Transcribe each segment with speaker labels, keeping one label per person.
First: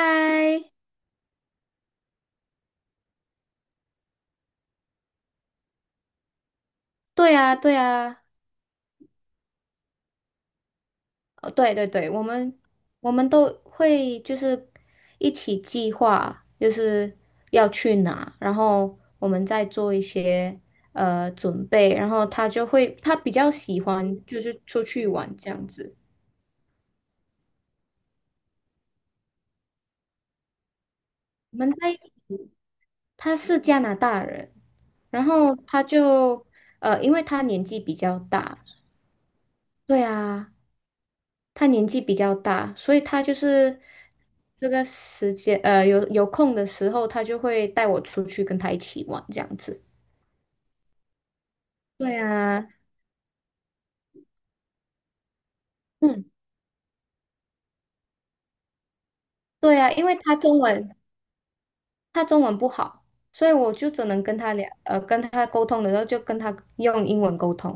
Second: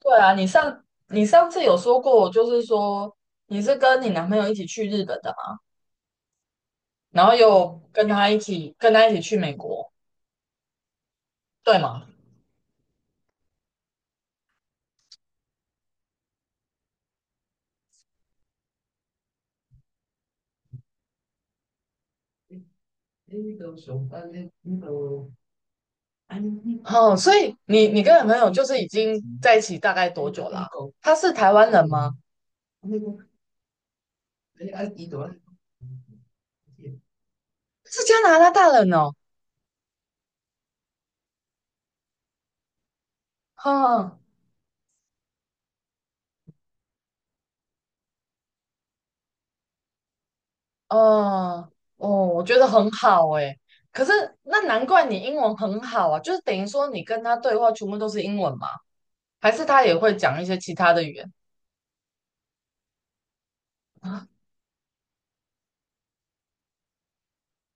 Speaker 1: 对啊，你上你上次有说过，就是说你是跟你男朋友一起去日本的嘛，然后
Speaker 2: 对啊，对
Speaker 1: 又跟
Speaker 2: 啊，
Speaker 1: 他一起去美国，
Speaker 2: 哦，对
Speaker 1: 对
Speaker 2: 对
Speaker 1: 吗？
Speaker 2: 对，我们都会就是一起计划，就是要去哪，然后我们再做一些准备，然后他就会他比较喜欢就是出去玩这样子。
Speaker 1: 哦，所以你跟男朋友就是已经在一起大概多久啦？他是台
Speaker 2: 我
Speaker 1: 湾
Speaker 2: 们
Speaker 1: 人
Speaker 2: 在
Speaker 1: 吗？
Speaker 2: 他是加拿大人，然后因为他年纪比
Speaker 1: 是加
Speaker 2: 较
Speaker 1: 拿大
Speaker 2: 大，
Speaker 1: 大人哦。
Speaker 2: 对啊。他年纪比较大，所以他就是
Speaker 1: 哈，
Speaker 2: 这个时间，有空的时候，他就会带我出去跟他一起玩这样子。
Speaker 1: 哦哦，
Speaker 2: 对
Speaker 1: 我觉得
Speaker 2: 啊，
Speaker 1: 很好诶。可是那难怪你英文很好啊，
Speaker 2: 嗯，
Speaker 1: 就是等于说你跟他对话全部都是英文嘛？还是
Speaker 2: 对
Speaker 1: 他
Speaker 2: 啊，
Speaker 1: 也
Speaker 2: 因为
Speaker 1: 会
Speaker 2: 他
Speaker 1: 讲一些
Speaker 2: 中
Speaker 1: 其他
Speaker 2: 文
Speaker 1: 的语言？
Speaker 2: 他中文不好，所以我就只能跟他沟通的时候就跟他用英文沟通，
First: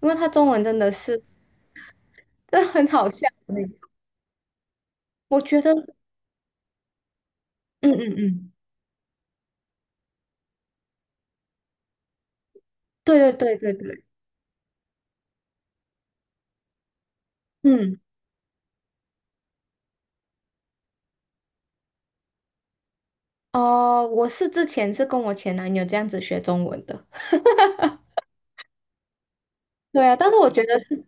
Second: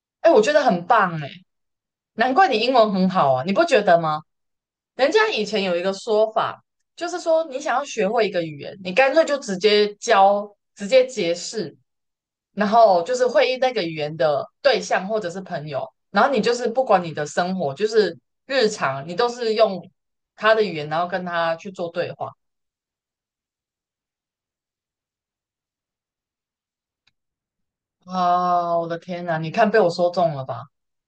Speaker 2: 因为他
Speaker 1: 哎，我
Speaker 2: 中
Speaker 1: 觉得
Speaker 2: 文真
Speaker 1: 很
Speaker 2: 的
Speaker 1: 棒
Speaker 2: 是
Speaker 1: 诶。难怪你
Speaker 2: 真的
Speaker 1: 英
Speaker 2: 很
Speaker 1: 文很
Speaker 2: 好笑
Speaker 1: 好啊，你
Speaker 2: 的那
Speaker 1: 不
Speaker 2: 种。
Speaker 1: 觉得吗？人家
Speaker 2: 我
Speaker 1: 以
Speaker 2: 觉
Speaker 1: 前
Speaker 2: 得，
Speaker 1: 有一个说法，就是说你想要
Speaker 2: 嗯
Speaker 1: 学
Speaker 2: 嗯
Speaker 1: 会一个
Speaker 2: 嗯，
Speaker 1: 语言，你干脆就直接教，直接解释，然后就
Speaker 2: 对
Speaker 1: 是
Speaker 2: 对
Speaker 1: 会
Speaker 2: 对
Speaker 1: 议
Speaker 2: 对
Speaker 1: 那个语
Speaker 2: 对，
Speaker 1: 言的对象或者是朋友，然后你就是不管你的生活，就
Speaker 2: 嗯，
Speaker 1: 是日常，你都是用他的语言，然后跟他去做对话。
Speaker 2: 哦、之前是跟我前男友这样子学中文的。
Speaker 1: 啊，我的天呐，你看被我
Speaker 2: 对
Speaker 1: 说
Speaker 2: 啊，但
Speaker 1: 中
Speaker 2: 是
Speaker 1: 了
Speaker 2: 我觉
Speaker 1: 吧？
Speaker 2: 得是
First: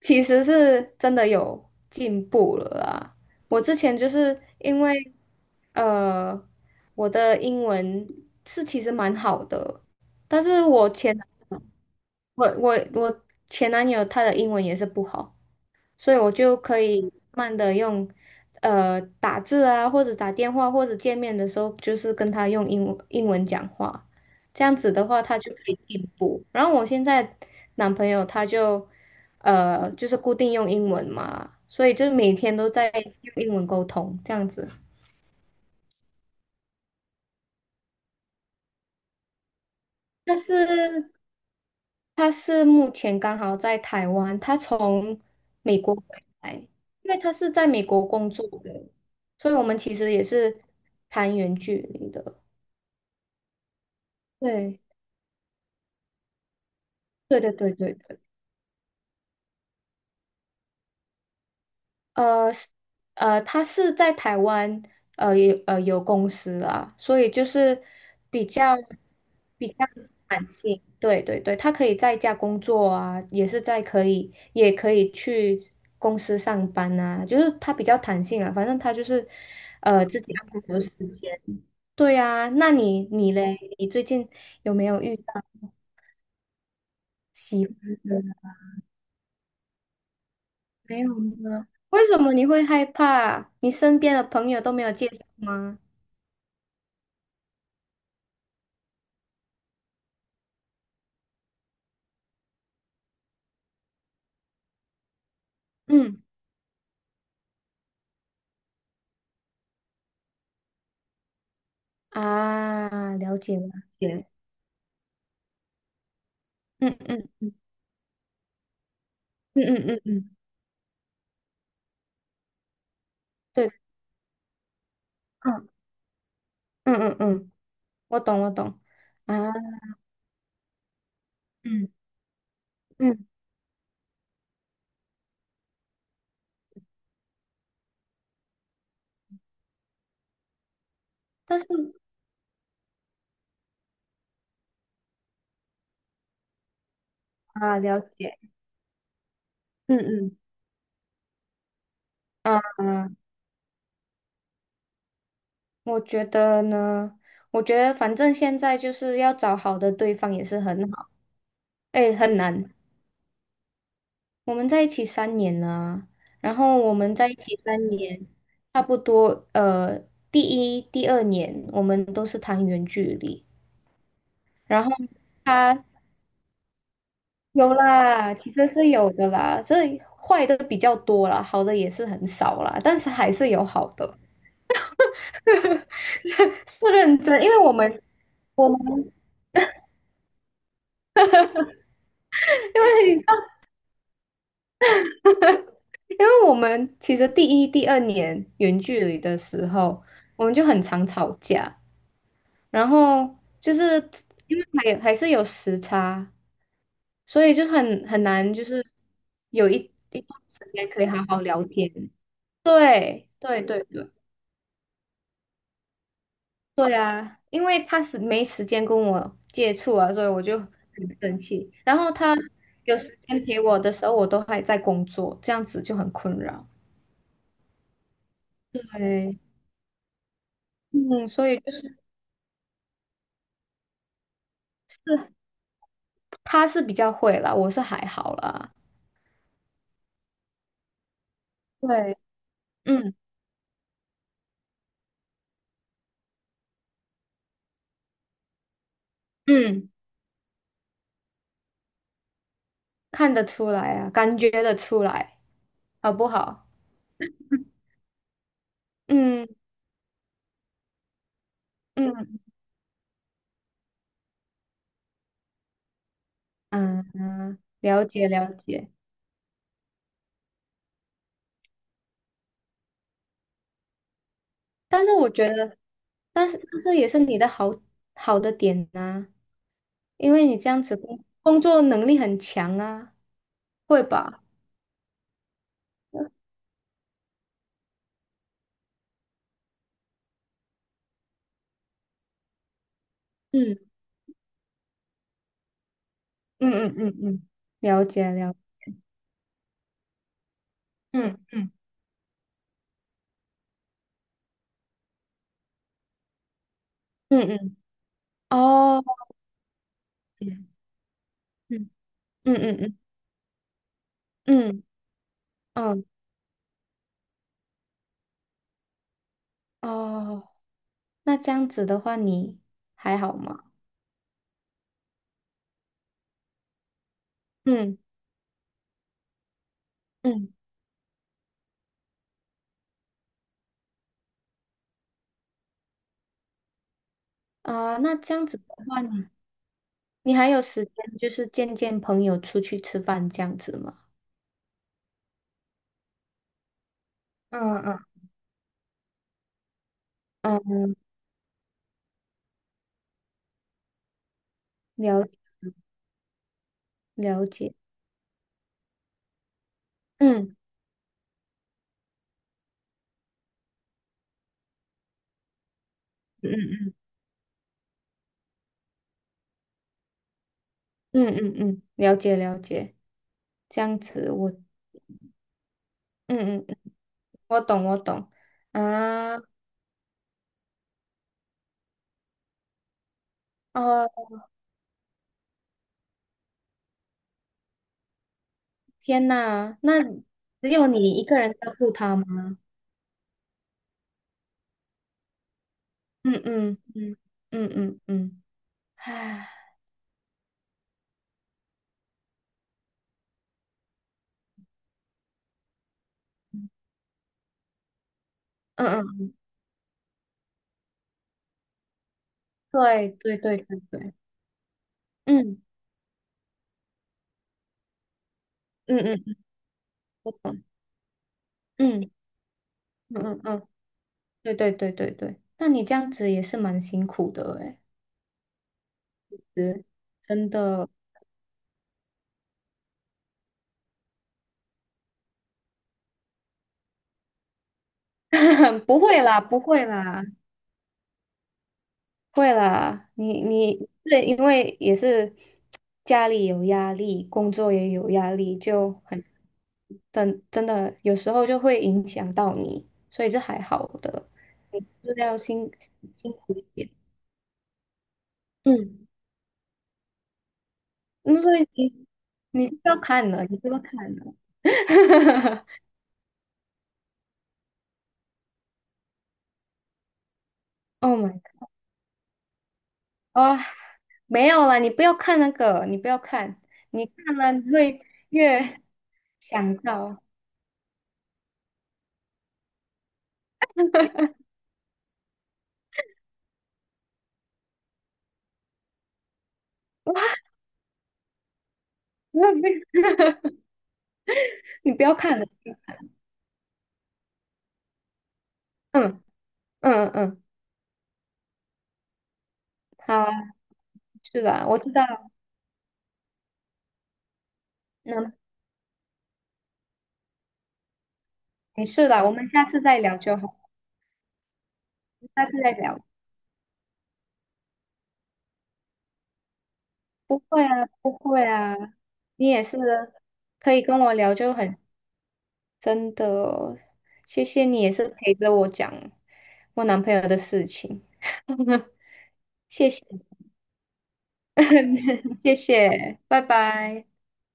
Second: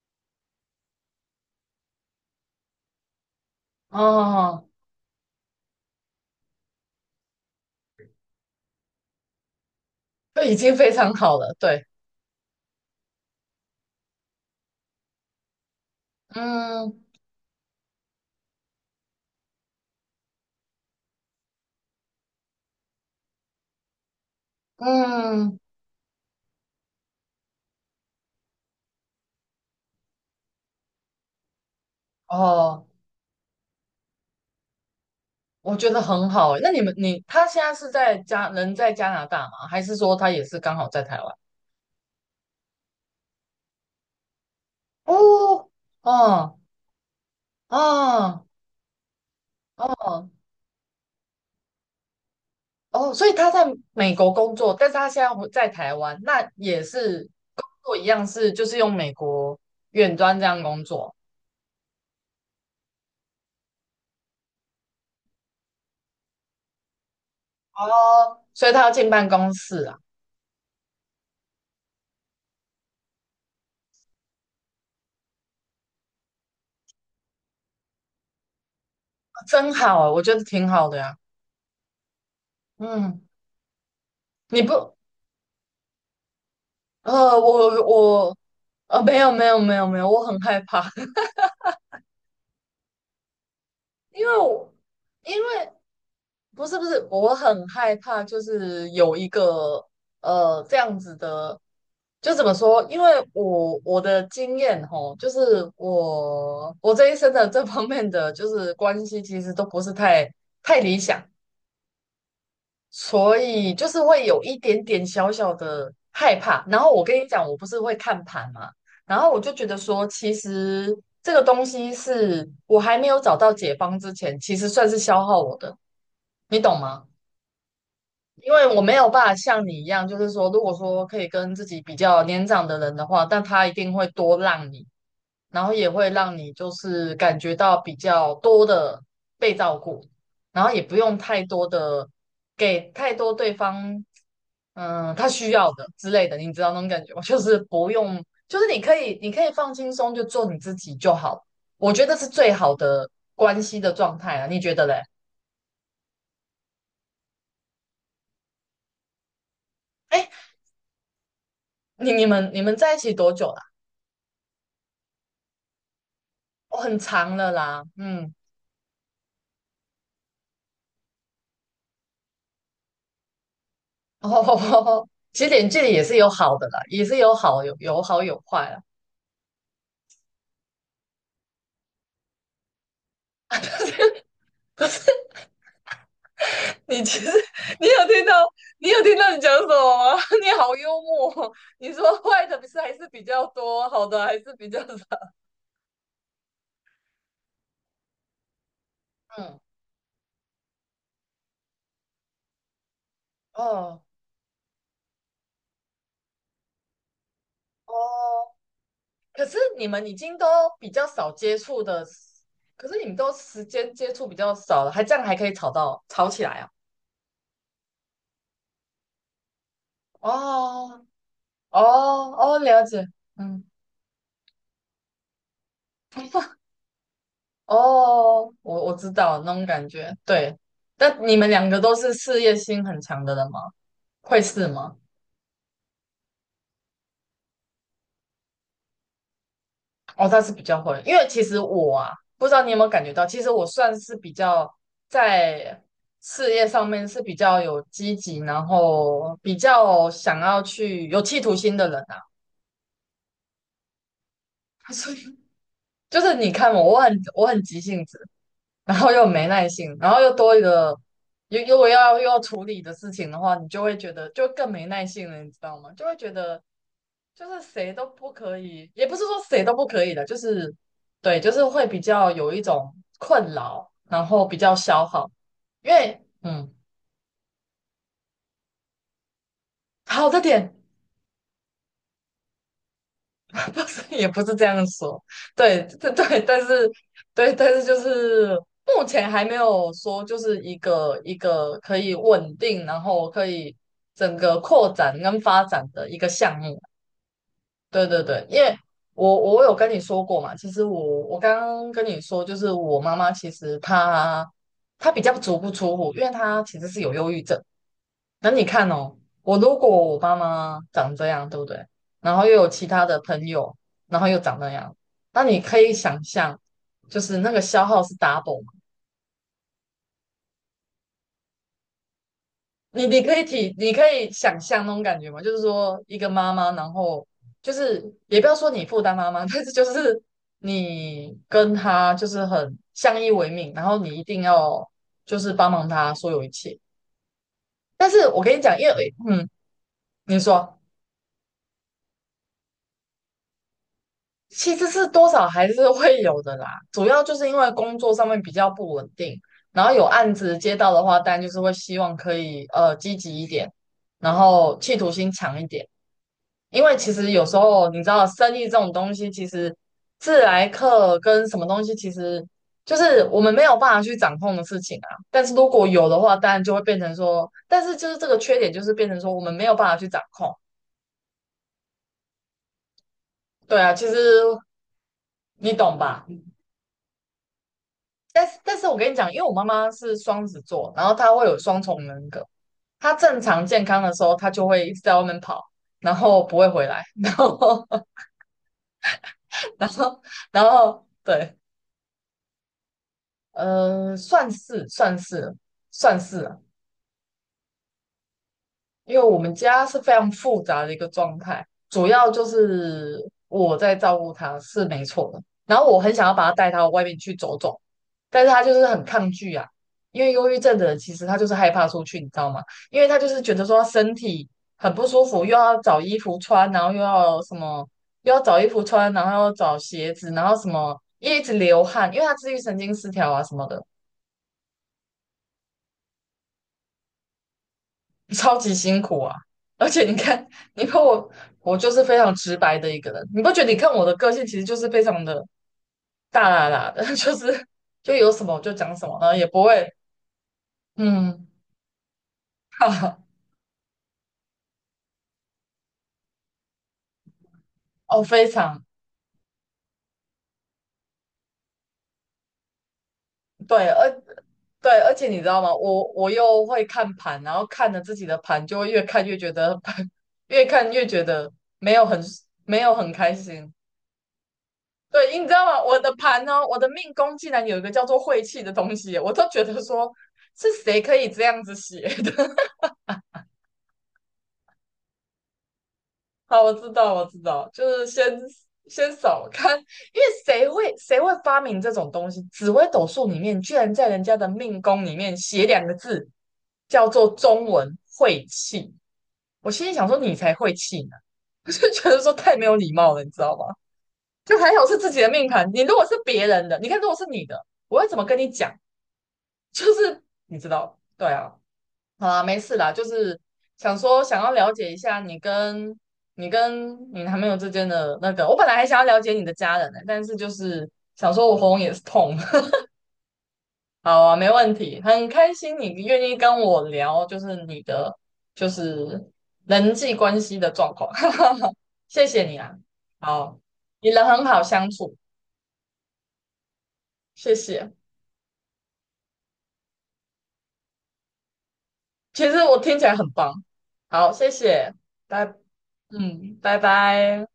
Speaker 2: 其实是真的有进步了啊！我之前就是
Speaker 1: 哦，
Speaker 2: 因为呃，我的英文是其实蛮好的，但
Speaker 1: 这已
Speaker 2: 是
Speaker 1: 经
Speaker 2: 我
Speaker 1: 非常
Speaker 2: 前男
Speaker 1: 好了，
Speaker 2: 友
Speaker 1: 对，
Speaker 2: 我我我前男友他的英文也是不好，所以我就可
Speaker 1: 嗯
Speaker 2: 以慢慢的用，打字啊，或者打电话，或者见面的时候，就是跟他用英文讲话，这样子的话，他就
Speaker 1: 嗯。
Speaker 2: 可以进步。然后我现在男朋友他就是固定用英文嘛，所以就是每天都
Speaker 1: 哦，
Speaker 2: 在用英文沟通，这样子。
Speaker 1: 我觉得很好欸。那你们，你他现在是在加，人在加拿大吗？还是说他
Speaker 2: 但
Speaker 1: 也是刚好在
Speaker 2: 是
Speaker 1: 台湾？
Speaker 2: 他是目前刚好在台湾，他从
Speaker 1: 哦，
Speaker 2: 美国回来，
Speaker 1: 哦，
Speaker 2: 因为他是在美国工
Speaker 1: 哦，
Speaker 2: 作的，所以我们其实也
Speaker 1: 哦，
Speaker 2: 是谈远距离的。
Speaker 1: 哦，所以他在美国工作，
Speaker 2: 对，
Speaker 1: 但是他现在回在台湾，那也是
Speaker 2: 对对
Speaker 1: 工
Speaker 2: 对
Speaker 1: 作一
Speaker 2: 对。
Speaker 1: 样是就是用美国远端这样工作。
Speaker 2: 呃是他是在台湾有公司啊，所以就是
Speaker 1: 哦，
Speaker 2: 比
Speaker 1: 所以
Speaker 2: 较
Speaker 1: 他要进办公
Speaker 2: 比较
Speaker 1: 室啊。
Speaker 2: 弹性，对对对，他可以在家工作啊，也可以去公司上班啊，就是他比较弹性啊，反正他就是
Speaker 1: 真好啊，
Speaker 2: 自
Speaker 1: 我觉
Speaker 2: 己
Speaker 1: 得
Speaker 2: 安
Speaker 1: 挺
Speaker 2: 排好
Speaker 1: 好
Speaker 2: 时
Speaker 1: 的呀。
Speaker 2: 间。对啊，那你
Speaker 1: 嗯，
Speaker 2: 你嘞，你最近
Speaker 1: 你
Speaker 2: 有没
Speaker 1: 不，
Speaker 2: 有遇到
Speaker 1: 呃，
Speaker 2: 喜欢
Speaker 1: 我
Speaker 2: 的人？
Speaker 1: 我没有，没有，没有，没有，我很害怕。
Speaker 2: 没有吗？为什么你会害怕？你身 边的
Speaker 1: 因为
Speaker 2: 朋友
Speaker 1: 我。
Speaker 2: 都没有介绍
Speaker 1: 因为
Speaker 2: 吗？
Speaker 1: 不是，我很害怕，就是有一个这样子的，就怎么说？因为我的经验吼，就是
Speaker 2: 嗯。
Speaker 1: 我这一生的这方面的就是关系，其实都不是太理想，
Speaker 2: 啊，
Speaker 1: 所
Speaker 2: 了解了
Speaker 1: 以就是会
Speaker 2: 解，
Speaker 1: 有一点点小小的害怕。然后
Speaker 2: 嗯
Speaker 1: 我跟你
Speaker 2: 嗯
Speaker 1: 讲，
Speaker 2: 嗯
Speaker 1: 我不是会看盘嘛，然后我就
Speaker 2: 嗯
Speaker 1: 觉得
Speaker 2: 嗯嗯
Speaker 1: 说，
Speaker 2: 嗯，
Speaker 1: 其实这个东西是我还没有找到
Speaker 2: 对，
Speaker 1: 解方之前，其实算是消耗我
Speaker 2: 嗯
Speaker 1: 的，你懂
Speaker 2: 嗯
Speaker 1: 吗？
Speaker 2: 嗯嗯，我懂我
Speaker 1: 因为
Speaker 2: 懂
Speaker 1: 我没有办法
Speaker 2: 啊，
Speaker 1: 像你一样，就是说，如果说可以跟自己
Speaker 2: 嗯
Speaker 1: 比较年长的人的话，
Speaker 2: 嗯，
Speaker 1: 但他一定会多让你，然后也会让你就是感觉到比较多的被照顾，然后也不用太
Speaker 2: 但是
Speaker 1: 多的给太多对方，嗯，他需要的之类的，你知道那种感觉吗？就是
Speaker 2: 啊，
Speaker 1: 不
Speaker 2: 了
Speaker 1: 用，
Speaker 2: 解，
Speaker 1: 就是你可以，你可以放轻
Speaker 2: 嗯
Speaker 1: 松，就
Speaker 2: 嗯
Speaker 1: 做你自己就好，我觉得是最
Speaker 2: 啊，
Speaker 1: 好的关系的状态啊，你觉得嘞？
Speaker 2: 我觉得呢，我觉得反正现在就是要找好的对
Speaker 1: 哎，
Speaker 2: 方也是很好，
Speaker 1: 你
Speaker 2: 哎，
Speaker 1: 你
Speaker 2: 很
Speaker 1: 们你
Speaker 2: 难。
Speaker 1: 们在一起多久了？
Speaker 2: 我们在一起三年了啊，然
Speaker 1: 哦，
Speaker 2: 后我
Speaker 1: 很
Speaker 2: 们在一
Speaker 1: 长了
Speaker 2: 起
Speaker 1: 啦，
Speaker 2: 三年，
Speaker 1: 嗯。
Speaker 2: 差不多第一、第二年我们都是谈远距离，
Speaker 1: 哦，
Speaker 2: 然后
Speaker 1: 其实远距
Speaker 2: 他
Speaker 1: 离也是有好的啦，也是
Speaker 2: 有
Speaker 1: 有好
Speaker 2: 啦，
Speaker 1: 有
Speaker 2: 其实
Speaker 1: 坏啦。
Speaker 2: 是有的啦，所以坏的比较多啦，好的也是很少啦，但是还是有好的。是
Speaker 1: 你其
Speaker 2: 认
Speaker 1: 实
Speaker 2: 真，因 为我
Speaker 1: 你
Speaker 2: 们
Speaker 1: 有听到
Speaker 2: 我们
Speaker 1: 你有听到你讲什么吗？你好幽默哦，你说坏的不是
Speaker 2: 因
Speaker 1: 还是比
Speaker 2: 为
Speaker 1: 较多，好的还是比较少。
Speaker 2: 因为我们其实第一、第二年远距离 的
Speaker 1: 嗯，
Speaker 2: 时候，我们就很常吵架，然后就是
Speaker 1: 哦
Speaker 2: 因为还是有时差，所以就很难，
Speaker 1: 哦，
Speaker 2: 就是
Speaker 1: 可是
Speaker 2: 有一
Speaker 1: 你们已
Speaker 2: 一
Speaker 1: 经
Speaker 2: 段
Speaker 1: 都
Speaker 2: 时间
Speaker 1: 比
Speaker 2: 可
Speaker 1: 较
Speaker 2: 以好
Speaker 1: 少
Speaker 2: 好
Speaker 1: 接
Speaker 2: 聊
Speaker 1: 触
Speaker 2: 天。
Speaker 1: 的，可是你们
Speaker 2: 对
Speaker 1: 都
Speaker 2: 对
Speaker 1: 时
Speaker 2: 对
Speaker 1: 间
Speaker 2: 对，
Speaker 1: 接触比较少了，还这样还可以吵到吵起来啊？
Speaker 2: 对呀，因为他是没时间跟我接触啊，所以我就
Speaker 1: 哦，
Speaker 2: 很生气。
Speaker 1: 哦，
Speaker 2: 然后他
Speaker 1: 哦，了
Speaker 2: 有
Speaker 1: 解，
Speaker 2: 时间陪
Speaker 1: 嗯。
Speaker 2: 我的时候，我都还在工作，这样子就很困扰。
Speaker 1: 哦，我知
Speaker 2: 对，
Speaker 1: 道那种感觉，对。但
Speaker 2: 嗯，
Speaker 1: 你
Speaker 2: 所
Speaker 1: 们
Speaker 2: 以
Speaker 1: 两
Speaker 2: 就
Speaker 1: 个
Speaker 2: 是
Speaker 1: 都是事业心很强的人吗？会是吗？
Speaker 2: 他是比较会啦，我是还好啦。
Speaker 1: 哦，他是比较会，因为其实我啊，
Speaker 2: 对，
Speaker 1: 不知道你有没有感觉
Speaker 2: 嗯
Speaker 1: 到，其实我算是比较在事业上面是比较有积极，然后比
Speaker 2: 嗯，
Speaker 1: 较想要去有企图心的人啊。
Speaker 2: 看得出来啊，感觉得 出
Speaker 1: 所以
Speaker 2: 来，好
Speaker 1: 就
Speaker 2: 不
Speaker 1: 是你
Speaker 2: 好？
Speaker 1: 看我，我很急性子，然后又没
Speaker 2: 嗯
Speaker 1: 耐性，然后又多一个，又要
Speaker 2: 嗯
Speaker 1: 处理的事情的话，你就会觉得就更没耐性了，你知道吗？就会觉得
Speaker 2: 嗯
Speaker 1: 就
Speaker 2: 嗯，
Speaker 1: 是谁
Speaker 2: 了
Speaker 1: 都
Speaker 2: 解
Speaker 1: 不
Speaker 2: 了
Speaker 1: 可
Speaker 2: 解。
Speaker 1: 以，也不是说谁都不可以的，就是对，就是会比较有一种困扰，然后比较消
Speaker 2: 但是
Speaker 1: 耗，
Speaker 2: 我觉得，
Speaker 1: 因为
Speaker 2: 但是
Speaker 1: 嗯，
Speaker 2: 这也是你的好的点呐、
Speaker 1: 好
Speaker 2: 因
Speaker 1: 的
Speaker 2: 为你这
Speaker 1: 点。
Speaker 2: 样子工作能力很强啊，会
Speaker 1: 也不
Speaker 2: 吧？
Speaker 1: 是这样说，对，对，对，但是，对，但是就是目前还没有说，就是一个一个可以稳定，然后可以
Speaker 2: 嗯
Speaker 1: 整个扩展跟发展的一个项
Speaker 2: 嗯
Speaker 1: 目。
Speaker 2: 嗯嗯嗯，了
Speaker 1: 对，对，
Speaker 2: 解
Speaker 1: 对，
Speaker 2: 了解，
Speaker 1: 因为我有跟你说过嘛，其实我
Speaker 2: 嗯
Speaker 1: 我刚
Speaker 2: 嗯
Speaker 1: 刚跟你说，就是我妈妈其实她比较足不出户，因为她其实是有忧郁
Speaker 2: 嗯
Speaker 1: 症。
Speaker 2: 嗯，
Speaker 1: 那你看
Speaker 2: 哦，
Speaker 1: 哦，我如果我妈
Speaker 2: 嗯
Speaker 1: 妈长这样，对不对？
Speaker 2: 嗯
Speaker 1: 然后又
Speaker 2: 嗯
Speaker 1: 有其
Speaker 2: 嗯
Speaker 1: 他的朋友，然后又长那
Speaker 2: 嗯
Speaker 1: 样，那你可以
Speaker 2: 嗯，
Speaker 1: 想象，就是那个消耗是 double 嘛？
Speaker 2: 哦，那这样子的话你还好吗？
Speaker 1: 你可以想象那种感觉吗？就是说，一个妈妈，然后就
Speaker 2: 嗯
Speaker 1: 是也不要说你负担妈妈，但是就是
Speaker 2: 嗯
Speaker 1: 你跟她就是很相依为命，然后你一定要就是帮忙她所有一切。
Speaker 2: 啊，
Speaker 1: 但
Speaker 2: 那
Speaker 1: 是
Speaker 2: 这
Speaker 1: 我
Speaker 2: 样
Speaker 1: 跟
Speaker 2: 子
Speaker 1: 你
Speaker 2: 的
Speaker 1: 讲，因
Speaker 2: 话
Speaker 1: 为
Speaker 2: 你
Speaker 1: 嗯，
Speaker 2: 你
Speaker 1: 你
Speaker 2: 还有
Speaker 1: 说。
Speaker 2: 时间就是见见朋友出去吃饭这样子吗？
Speaker 1: 其实是多少还是会有的啦，主要就是因为
Speaker 2: 嗯
Speaker 1: 工
Speaker 2: 嗯
Speaker 1: 作上面比较不稳定，然后有案子接
Speaker 2: 嗯，
Speaker 1: 到的话，当然就是会希望可以积极一点，然后企图
Speaker 2: 了
Speaker 1: 心强一点。因为其实有
Speaker 2: 了
Speaker 1: 时
Speaker 2: 解，
Speaker 1: 候你知道，生意这种东西，其实自
Speaker 2: 嗯
Speaker 1: 来客跟什么东西，其实就是我们没有办法去掌控的事情啊。但是如果有的话，当然就
Speaker 2: 嗯
Speaker 1: 会变成说，但是就是这个缺点就是变成说我们没有办法去掌控。
Speaker 2: 嗯嗯嗯，嗯，了解了解，
Speaker 1: 对
Speaker 2: 这
Speaker 1: 啊，
Speaker 2: 样
Speaker 1: 其实
Speaker 2: 子我。
Speaker 1: 你懂吧？
Speaker 2: 嗯嗯，我懂，我懂
Speaker 1: 但是我跟你讲，
Speaker 2: 啊，
Speaker 1: 因为我妈妈是双子座，然后她会有双重人格。她正常健
Speaker 2: 哦，
Speaker 1: 康的时候，她就会一直在外面跑，然后不会回来，
Speaker 2: 天呐，
Speaker 1: 然
Speaker 2: 那
Speaker 1: 后，然
Speaker 2: 只有
Speaker 1: 后，
Speaker 2: 你一个人
Speaker 1: 对，
Speaker 2: 照顾他吗？
Speaker 1: 呃，算是，算是，算
Speaker 2: 嗯
Speaker 1: 是。
Speaker 2: 嗯嗯嗯嗯嗯，
Speaker 1: 因为我
Speaker 2: 唉，
Speaker 1: 们家是非常复杂的一个状态，主要就是我在照顾他是没错的，然后我很想要把他带到外面去走走，但是他就是
Speaker 2: 嗯
Speaker 1: 很抗
Speaker 2: 嗯，
Speaker 1: 拒啊，因为忧郁症的人其实他就是害怕出去，你知道吗？因为
Speaker 2: 对
Speaker 1: 他就
Speaker 2: 对
Speaker 1: 是觉
Speaker 2: 对
Speaker 1: 得说
Speaker 2: 对
Speaker 1: 他身
Speaker 2: 对，
Speaker 1: 体很不舒服，又
Speaker 2: 嗯
Speaker 1: 要找衣服穿，然后又要什么，又要找衣服
Speaker 2: 嗯
Speaker 1: 穿，然后
Speaker 2: 嗯，
Speaker 1: 又要找鞋子，
Speaker 2: 我
Speaker 1: 然后
Speaker 2: 懂，
Speaker 1: 什么，一直流
Speaker 2: 嗯
Speaker 1: 汗，因为他自律神经失
Speaker 2: 嗯
Speaker 1: 调
Speaker 2: 嗯
Speaker 1: 啊什么
Speaker 2: 嗯，
Speaker 1: 的。
Speaker 2: 对对对对对，那你这样子也是蛮辛苦的诶，
Speaker 1: 超级辛苦啊！
Speaker 2: 是，
Speaker 1: 而且你看，
Speaker 2: 真
Speaker 1: 你
Speaker 2: 的，
Speaker 1: 看我，我就是非常直白的一个人，你不觉得？你看我的个性其实就是非常的大啦啦的，就是就有什么我就 讲
Speaker 2: 不
Speaker 1: 什么，
Speaker 2: 会
Speaker 1: 然后
Speaker 2: 啦，
Speaker 1: 也
Speaker 2: 不
Speaker 1: 不
Speaker 2: 会
Speaker 1: 会，
Speaker 2: 啦，
Speaker 1: 嗯，
Speaker 2: 会
Speaker 1: 哈
Speaker 2: 啦，
Speaker 1: 哈，
Speaker 2: 你对，因为也是家里有压力，工作也有
Speaker 1: 哦，
Speaker 2: 压
Speaker 1: 非
Speaker 2: 力，
Speaker 1: 常
Speaker 2: 就很真的有时候就会影响到你，所以这还
Speaker 1: 对。
Speaker 2: 好
Speaker 1: 而
Speaker 2: 的，你
Speaker 1: 对，而
Speaker 2: 就是
Speaker 1: 且
Speaker 2: 要
Speaker 1: 你知道
Speaker 2: 辛
Speaker 1: 吗？我
Speaker 2: 辛苦一
Speaker 1: 又会
Speaker 2: 点。
Speaker 1: 看盘，然后看着自己的盘，就会越
Speaker 2: 嗯，
Speaker 1: 看越觉得 越看越觉
Speaker 2: 那
Speaker 1: 得
Speaker 2: 所以
Speaker 1: 没有
Speaker 2: 你
Speaker 1: 很
Speaker 2: 你就
Speaker 1: 没有
Speaker 2: 要
Speaker 1: 很
Speaker 2: 看
Speaker 1: 开
Speaker 2: 了，你不
Speaker 1: 心，
Speaker 2: 要看了。
Speaker 1: 对，你知道 吗？我的盘呢，我的命宫竟然有一个叫做晦气的东西，我都觉得说是谁可
Speaker 2: Oh
Speaker 1: 以
Speaker 2: my
Speaker 1: 这
Speaker 2: god！
Speaker 1: 样子写的？
Speaker 2: 哇，没有啦，你不要看那个，你不要 看，
Speaker 1: 好，我知
Speaker 2: 你
Speaker 1: 道，我
Speaker 2: 看
Speaker 1: 知
Speaker 2: 了
Speaker 1: 道，
Speaker 2: 你
Speaker 1: 就
Speaker 2: 会
Speaker 1: 是
Speaker 2: 越
Speaker 1: 先扫
Speaker 2: 想
Speaker 1: 看，
Speaker 2: 到，
Speaker 1: 因为谁会发明这种东西？紫微斗数里面居然在人家的命宫里面写两个字，叫做中文晦气。我心里想说，你 才晦气呢，我就觉得说太没有礼貌了，你知道吗？就还好
Speaker 2: 你
Speaker 1: 是
Speaker 2: 不
Speaker 1: 自
Speaker 2: 要
Speaker 1: 己的
Speaker 2: 看了。
Speaker 1: 命盘，你如果是别人的，你看如果是你的，我要怎么跟你讲？
Speaker 2: 嗯
Speaker 1: 就
Speaker 2: 嗯
Speaker 1: 是
Speaker 2: 嗯，
Speaker 1: 你知道，对啊，好啊，没事啦，就
Speaker 2: 好啊，
Speaker 1: 是想说想
Speaker 2: 是
Speaker 1: 要
Speaker 2: 的，
Speaker 1: 了
Speaker 2: 我
Speaker 1: 解
Speaker 2: 知
Speaker 1: 一
Speaker 2: 道
Speaker 1: 下
Speaker 2: 了，
Speaker 1: 你跟你男朋友之间的那
Speaker 2: 嗯，
Speaker 1: 个，我本来还想要了解你的家人呢，但是就是想说我喉咙
Speaker 2: 没
Speaker 1: 也是
Speaker 2: 事的，我
Speaker 1: 痛。
Speaker 2: 们下次再聊就好，
Speaker 1: 好啊，没问题，很
Speaker 2: 下
Speaker 1: 开
Speaker 2: 次再
Speaker 1: 心你
Speaker 2: 聊。
Speaker 1: 愿意跟我聊，就是就是人际关
Speaker 2: 不
Speaker 1: 系
Speaker 2: 会
Speaker 1: 的
Speaker 2: 啊，
Speaker 1: 状况。
Speaker 2: 不会啊，
Speaker 1: 谢谢
Speaker 2: 你
Speaker 1: 你
Speaker 2: 也
Speaker 1: 啊，
Speaker 2: 是
Speaker 1: 好，
Speaker 2: 可以跟
Speaker 1: 你
Speaker 2: 我
Speaker 1: 人
Speaker 2: 聊，
Speaker 1: 很
Speaker 2: 就
Speaker 1: 好
Speaker 2: 很
Speaker 1: 相处，
Speaker 2: 真的，谢
Speaker 1: 谢
Speaker 2: 谢你
Speaker 1: 谢。
Speaker 2: 也是陪着我讲我男朋友的事情，
Speaker 1: 其实我
Speaker 2: 谢
Speaker 1: 听
Speaker 2: 谢，
Speaker 1: 起来很棒。好，谢谢，拜，
Speaker 2: 谢谢，拜
Speaker 1: 嗯，拜
Speaker 2: 拜。
Speaker 1: 拜。